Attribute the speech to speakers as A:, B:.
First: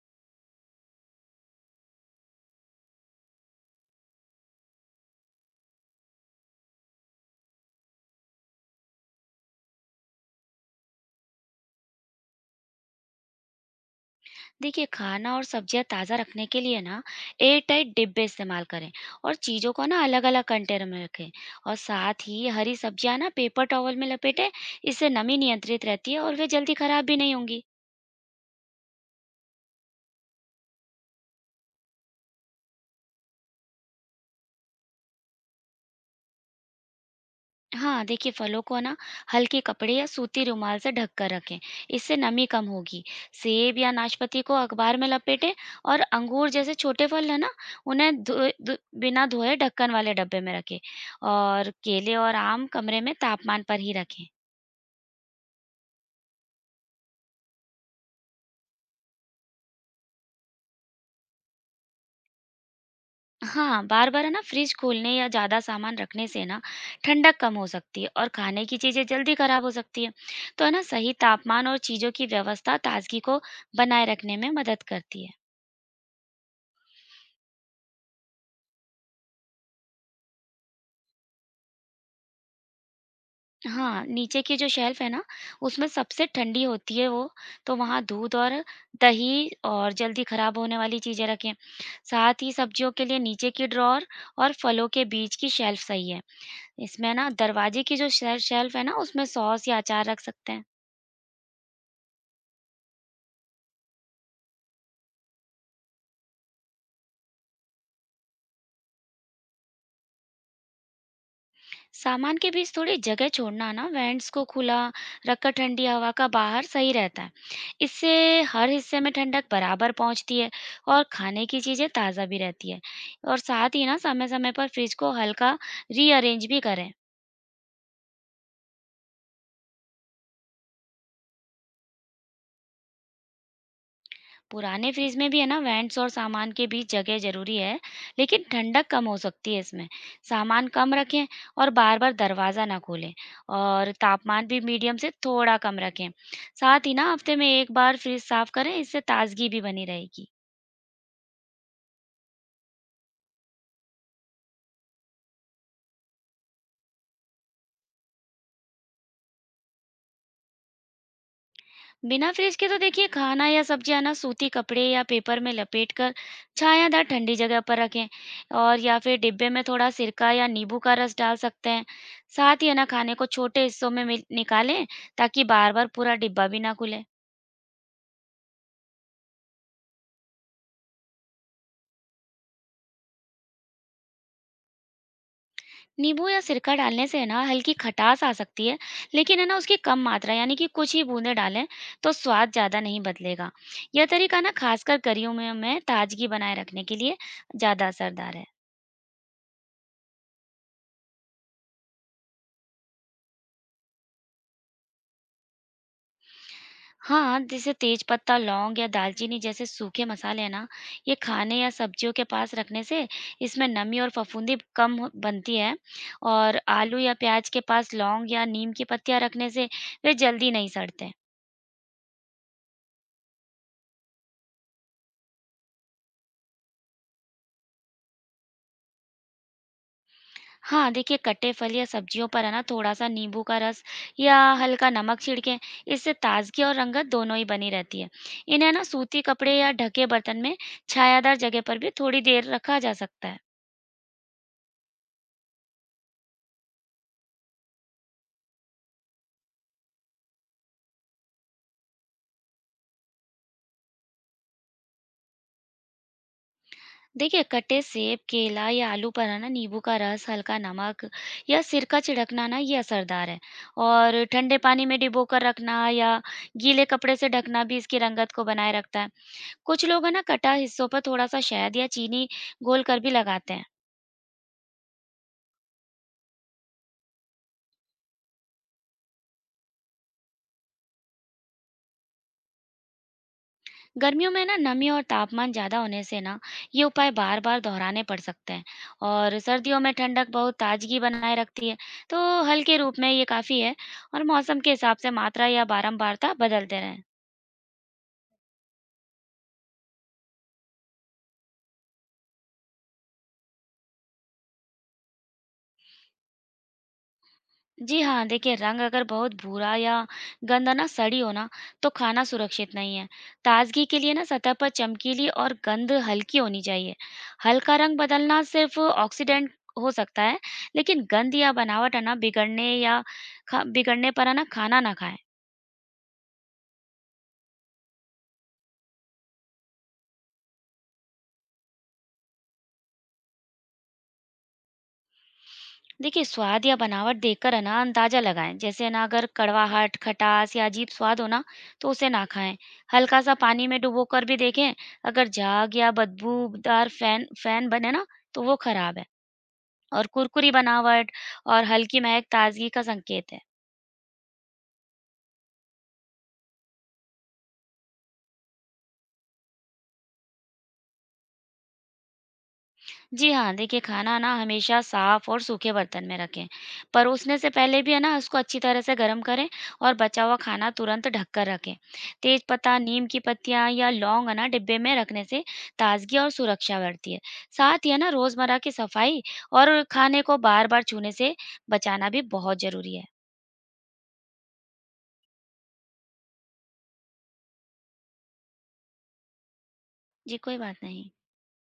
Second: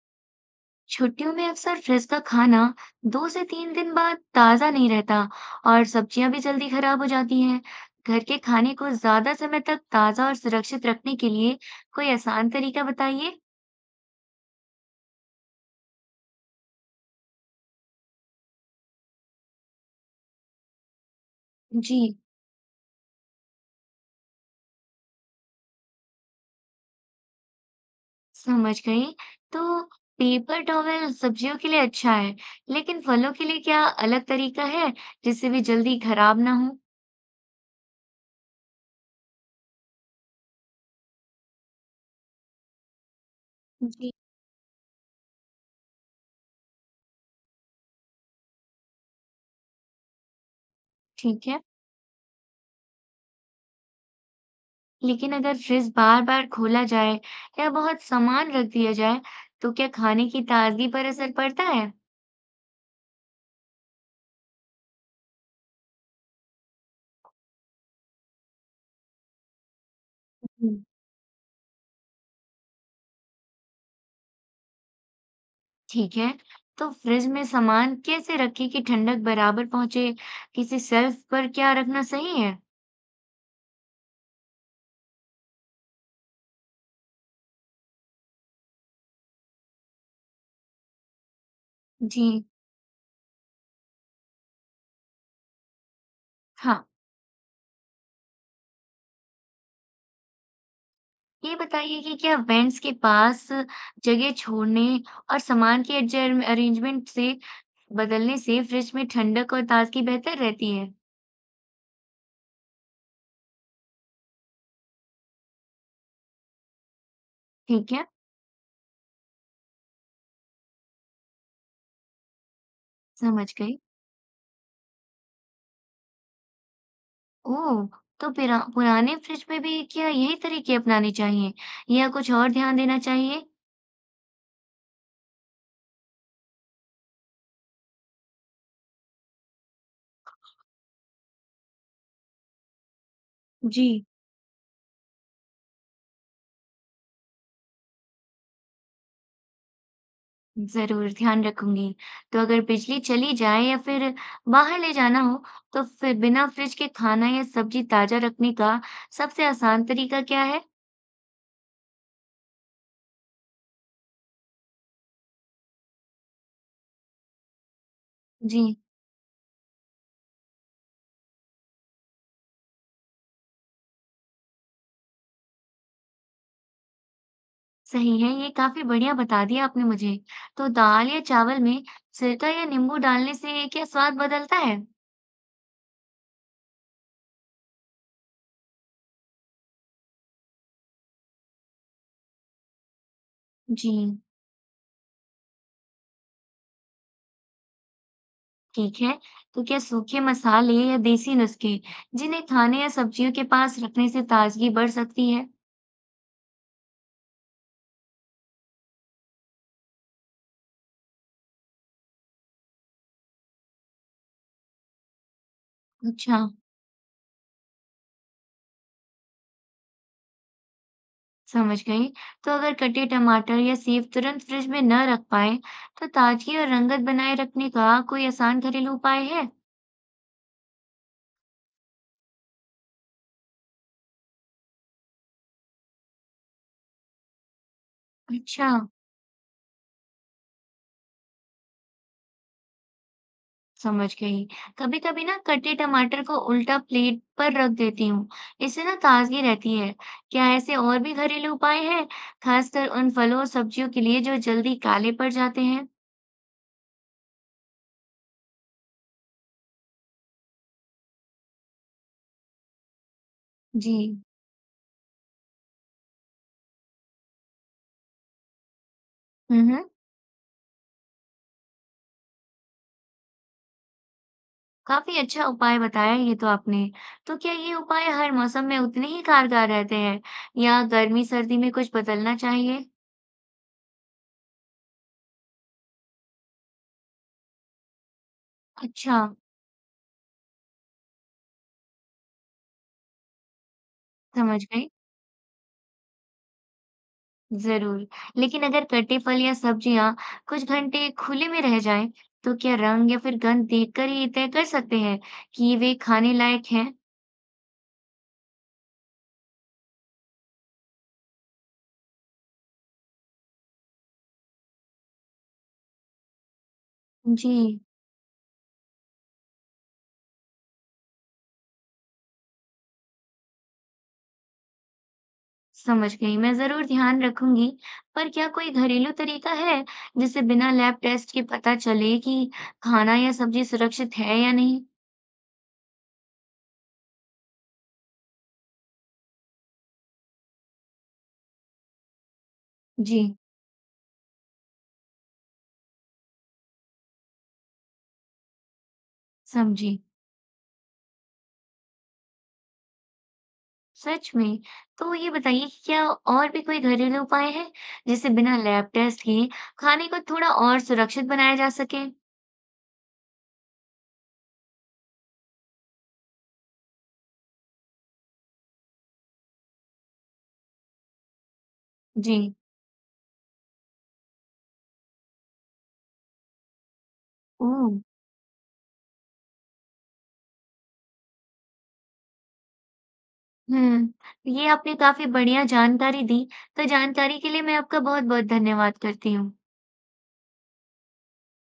A: छुट्टियों में अक्सर फ्रिज का खाना दो से तीन दिन बाद ताज़ा नहीं रहता और सब्जियां भी जल्दी खराब हो जाती हैं। घर के खाने को ज्यादा समय तक ताज़ा और सुरक्षित रखने के लिए कोई आसान तरीका बताइए।
B: देखिए खाना और सब्जियां ताज़ा रखने के लिए ना एयर टाइट डिब्बे इस्तेमाल करें और चीज़ों को ना अलग अलग कंटेनर में रखें और
A: जी,
B: साथ ही हरी सब्जियां ना पेपर टॉवल में लपेटें। इससे नमी नियंत्रित रहती है और वे जल्दी खराब भी नहीं होंगी।
A: समझ गई। तो पेपर टॉवल सब्जियों के लिए अच्छा है, लेकिन फलों के लिए क्या अलग तरीका है जिससे वे जल्दी खराब ना हो?
B: हाँ देखिए फलों को ना हल्के कपड़े या सूती रुमाल से ढक कर रखें। इससे नमी कम होगी। सेब या
A: जी,
B: नाशपाती को अखबार में लपेटें और अंगूर जैसे छोटे फल है ना उन्हें बिना धोए ढक्कन वाले डब्बे में रखें
A: ठीक है।
B: और केले और आम कमरे में तापमान पर ही रखें।
A: लेकिन अगर फ्रिज बार बार खोला जाए या बहुत सामान रख दिया जाए तो क्या खाने की ताजगी पर असर पड़ता है।
B: हाँ, बार-बार है ना फ्रिज खोलने या ज़्यादा सामान रखने से ना ठंडक कम हो सकती है और खाने की चीज़ें जल्दी खराब हो सकती हैं। तो है
A: हम्म।
B: ना सही तापमान और चीज़ों की व्यवस्था ताज़गी को बनाए रखने में मदद करती है।
A: ठीक है। तो फ्रिज में सामान कैसे रखें कि ठंडक बराबर पहुंचे किसी शेल्फ पर क्या रखना सही है।
B: हाँ, नीचे की जो शेल्फ है ना उसमें सबसे ठंडी होती है वो, तो वहाँ दूध और दही और जल्दी खराब होने वाली चीज़ें रखें।
A: जी
B: साथ ही सब्जियों के लिए नीचे की ड्रॉअर और फलों के बीच की शेल्फ सही है।
A: हाँ,
B: इसमें ना दरवाजे की जो शे शेल्फ है ना उसमें सॉस या अचार रख सकते हैं।
A: ये बताइए कि क्या वेंट्स के पास जगह छोड़ने और सामान के अरेंजमेंट से बदलने से फ्रिज में ठंडक और ताजगी बेहतर रहती है।
B: सामान के बीच थोड़ी जगह छोड़ना ना वेंट्स को खुला रखकर ठंडी हवा का बाहर सही रहता है।
A: ठीक है।
B: इससे हर हिस्से में ठंडक बराबर पहुंचती है और खाने की चीजें ताज़ा भी रहती है। और
A: समझ
B: साथ
A: गई।
B: ही ना समय समय पर फ्रिज को हल्का रीअरेंज भी करें।
A: ओह! तो पिरा पुराने फ्रिज में भी क्या यही तरीके अपनाने चाहिए या कुछ और ध्यान देना चाहिए?
B: पुराने फ्रिज में भी है ना वेंट्स और सामान के बीच जगह जरूरी है। लेकिन ठंडक कम हो सकती है इसमें। सामान कम रखें और बार बार दरवाज़ा ना खोलें
A: जी।
B: और तापमान भी मीडियम से थोड़ा कम रखें। साथ ही ना हफ्ते में एक बार फ्रिज साफ करें। इससे ताजगी भी बनी रहेगी।
A: ज़रूर ध्यान रखूँगी। तो अगर बिजली चली जाए या फिर बाहर ले जाना हो तो फिर बिना फ्रिज के खाना या सब्ज़ी ताज़ा रखने का सबसे आसान तरीका क्या है?
B: बिना फ्रिज के तो देखिए खाना या सब्जियां ना सूती कपड़े या पेपर में लपेट कर छायादार ठंडी जगह पर रखें।
A: जी,
B: और या फिर डिब्बे में थोड़ा सिरका या नींबू का रस डाल सकते हैं। साथ ही है ना खाने को छोटे हिस्सों में निकालें ताकि बार बार पूरा डिब्बा भी ना खुले।
A: सही है, ये काफ़ी बढ़िया बता दिया आपने मुझे। तो दाल या चावल में सिरका या नींबू डालने से क्या स्वाद बदलता है?
B: नींबू या सिरका डालने से है ना हल्की खटास आ सकती है, लेकिन है ना उसकी कम मात्रा यानी कि कुछ ही बूंदें डालें तो स्वाद ज़्यादा नहीं बदलेगा।
A: जी।
B: यह तरीका ना खासकर करियों में ताजगी बनाए रखने के लिए ज़्यादा असरदार है।
A: ठीक है। तो क्या सूखे मसाले या देसी नुस्खे जिन्हें खाने या सब्जियों के पास रखने से ताजगी बढ़ सकती है।
B: हाँ, जैसे तेज पत्ता, लौंग या दालचीनी जैसे सूखे मसाले हैं ना, ये खाने या सब्जियों के पास रखने से इसमें नमी और फफूंदी कम हो बनती है।
A: अच्छा।
B: और आलू या प्याज के पास लौंग या नीम की पत्तियाँ रखने से वे जल्दी नहीं सड़ते।
A: समझ गई। तो अगर कटे टमाटर या सेब तुरंत फ्रिज में न रख पाए तो ताजगी और रंगत बनाए रखने का कोई आसान घरेलू उपाय है।
B: हाँ, देखिए कटे फल या सब्जियों पर है ना थोड़ा सा नींबू का रस या हल्का नमक छिड़कें, इससे ताजगी और रंगत दोनों ही बनी रहती है। इन्हें
A: अच्छा।
B: ना सूती कपड़े या ढके बर्तन में छायादार जगह पर भी थोड़ी देर रखा जा सकता है।
A: समझ गई। कभी कभी ना कटे टमाटर को उल्टा प्लेट पर रख देती हूँ, इससे ना ताजगी रहती है। क्या ऐसे और भी घरेलू उपाय हैं, खासकर उन फलों और सब्जियों के लिए जो जल्दी काले पड़ जाते हैं?
B: देखिए कटे सेब, केला या आलू पर है ना नींबू का रस, हल्का नमक या सिरका छिड़कना ना ये असरदार है।
A: जी।
B: और ठंडे पानी में डिबोकर रखना या गीले कपड़े से ढकना भी इसकी रंगत को बनाए रखता है।
A: हम्म।
B: कुछ लोग है ना कटा हिस्सों पर थोड़ा सा शहद या चीनी घोल कर भी लगाते हैं।
A: काफी अच्छा उपाय बताया ये तो आपने। तो क्या ये उपाय हर मौसम में उतने ही कारगर रहते हैं या गर्मी सर्दी में कुछ बदलना चाहिए?
B: गर्मियों में ना नमी और तापमान ज़्यादा होने से ना ये उपाय बार बार दोहराने पड़ सकते हैं।
A: अच्छा।
B: और सर्दियों में ठंडक बहुत ताजगी बनाए रखती है, तो हल्के रूप में ये काफ़ी है। और मौसम
A: समझ
B: के
A: गई।
B: हिसाब से मात्रा या बारंबारता बदलते रहें।
A: जरूर। लेकिन अगर कटे फल या सब्जियां कुछ घंटे खुले में रह जाएं तो क्या रंग या फिर गंध देखकर ही तय कर सकते हैं कि वे खाने लायक हैं?
B: जी हाँ, देखिए रंग अगर बहुत भूरा या गंध ना सड़ी हो ना, तो खाना सुरक्षित नहीं है। ताजगी के लिए ना सतह पर चमकीली और गंध हल्की होनी चाहिए।
A: जी।
B: हल्का रंग बदलना सिर्फ ऑक्सीडेंट हो सकता है, लेकिन गंध या बनावट है ना बिगड़ने या खा बिगड़ने पर है ना खाना ना खाएं।
A: समझ गई, मैं ज़रूर ध्यान रखूंगी। पर क्या कोई घरेलू तरीका है जिससे बिना लैब टेस्ट के पता चले कि खाना या सब्जी सुरक्षित है या नहीं?
B: देखिए, स्वाद या बनावट देखकर है ना अंदाज़ा लगाएँ। जैसे है ना अगर कड़वाहट, खटास या अजीब स्वाद हो ना, तो उसे ना खाएँ।
A: जी,
B: हल्का-सा पानी में डुबोकर भी देखें, अगर झाग या बदबूदार फैन फैन बने ना, तो वो खराब है।
A: समझी।
B: और कुरकुरी बनावट और हल्की महक ताज़गी का संकेत है।
A: सच में? तो ये बताइए कि क्या और भी कोई घरेलू उपाय है जिससे बिना लैब टेस्ट के खाने को थोड़ा और सुरक्षित बनाया जा सके?
B: जी हाँ, देखिए खाना ना हमेशा साफ़ और सूखे बर्तन में रखें। परोसने से पहले भी है ना उसको अच्छी तरह से गर्म करें और बचा हुआ खाना तुरंत ढककर रखें।
A: जी।
B: तेजपत्ता, नीम की पत्तियाँ या लौंग है ना डिब्बे में रखने से ताज़गी और सुरक्षा बढ़ती है। साथ ही
A: ओह!
B: है ना रोज़मर्रा की सफाई और खाने को बार-बार छूने से बचाना भी बहुत ज़रूरी है।
A: हुँ, ये आपने काफ़ी बढ़िया जानकारी दी। तो जानकारी के लिए मैं आपका बहुत-बहुत धन्यवाद करती हूँ।
B: जी, कोई बात नहीं।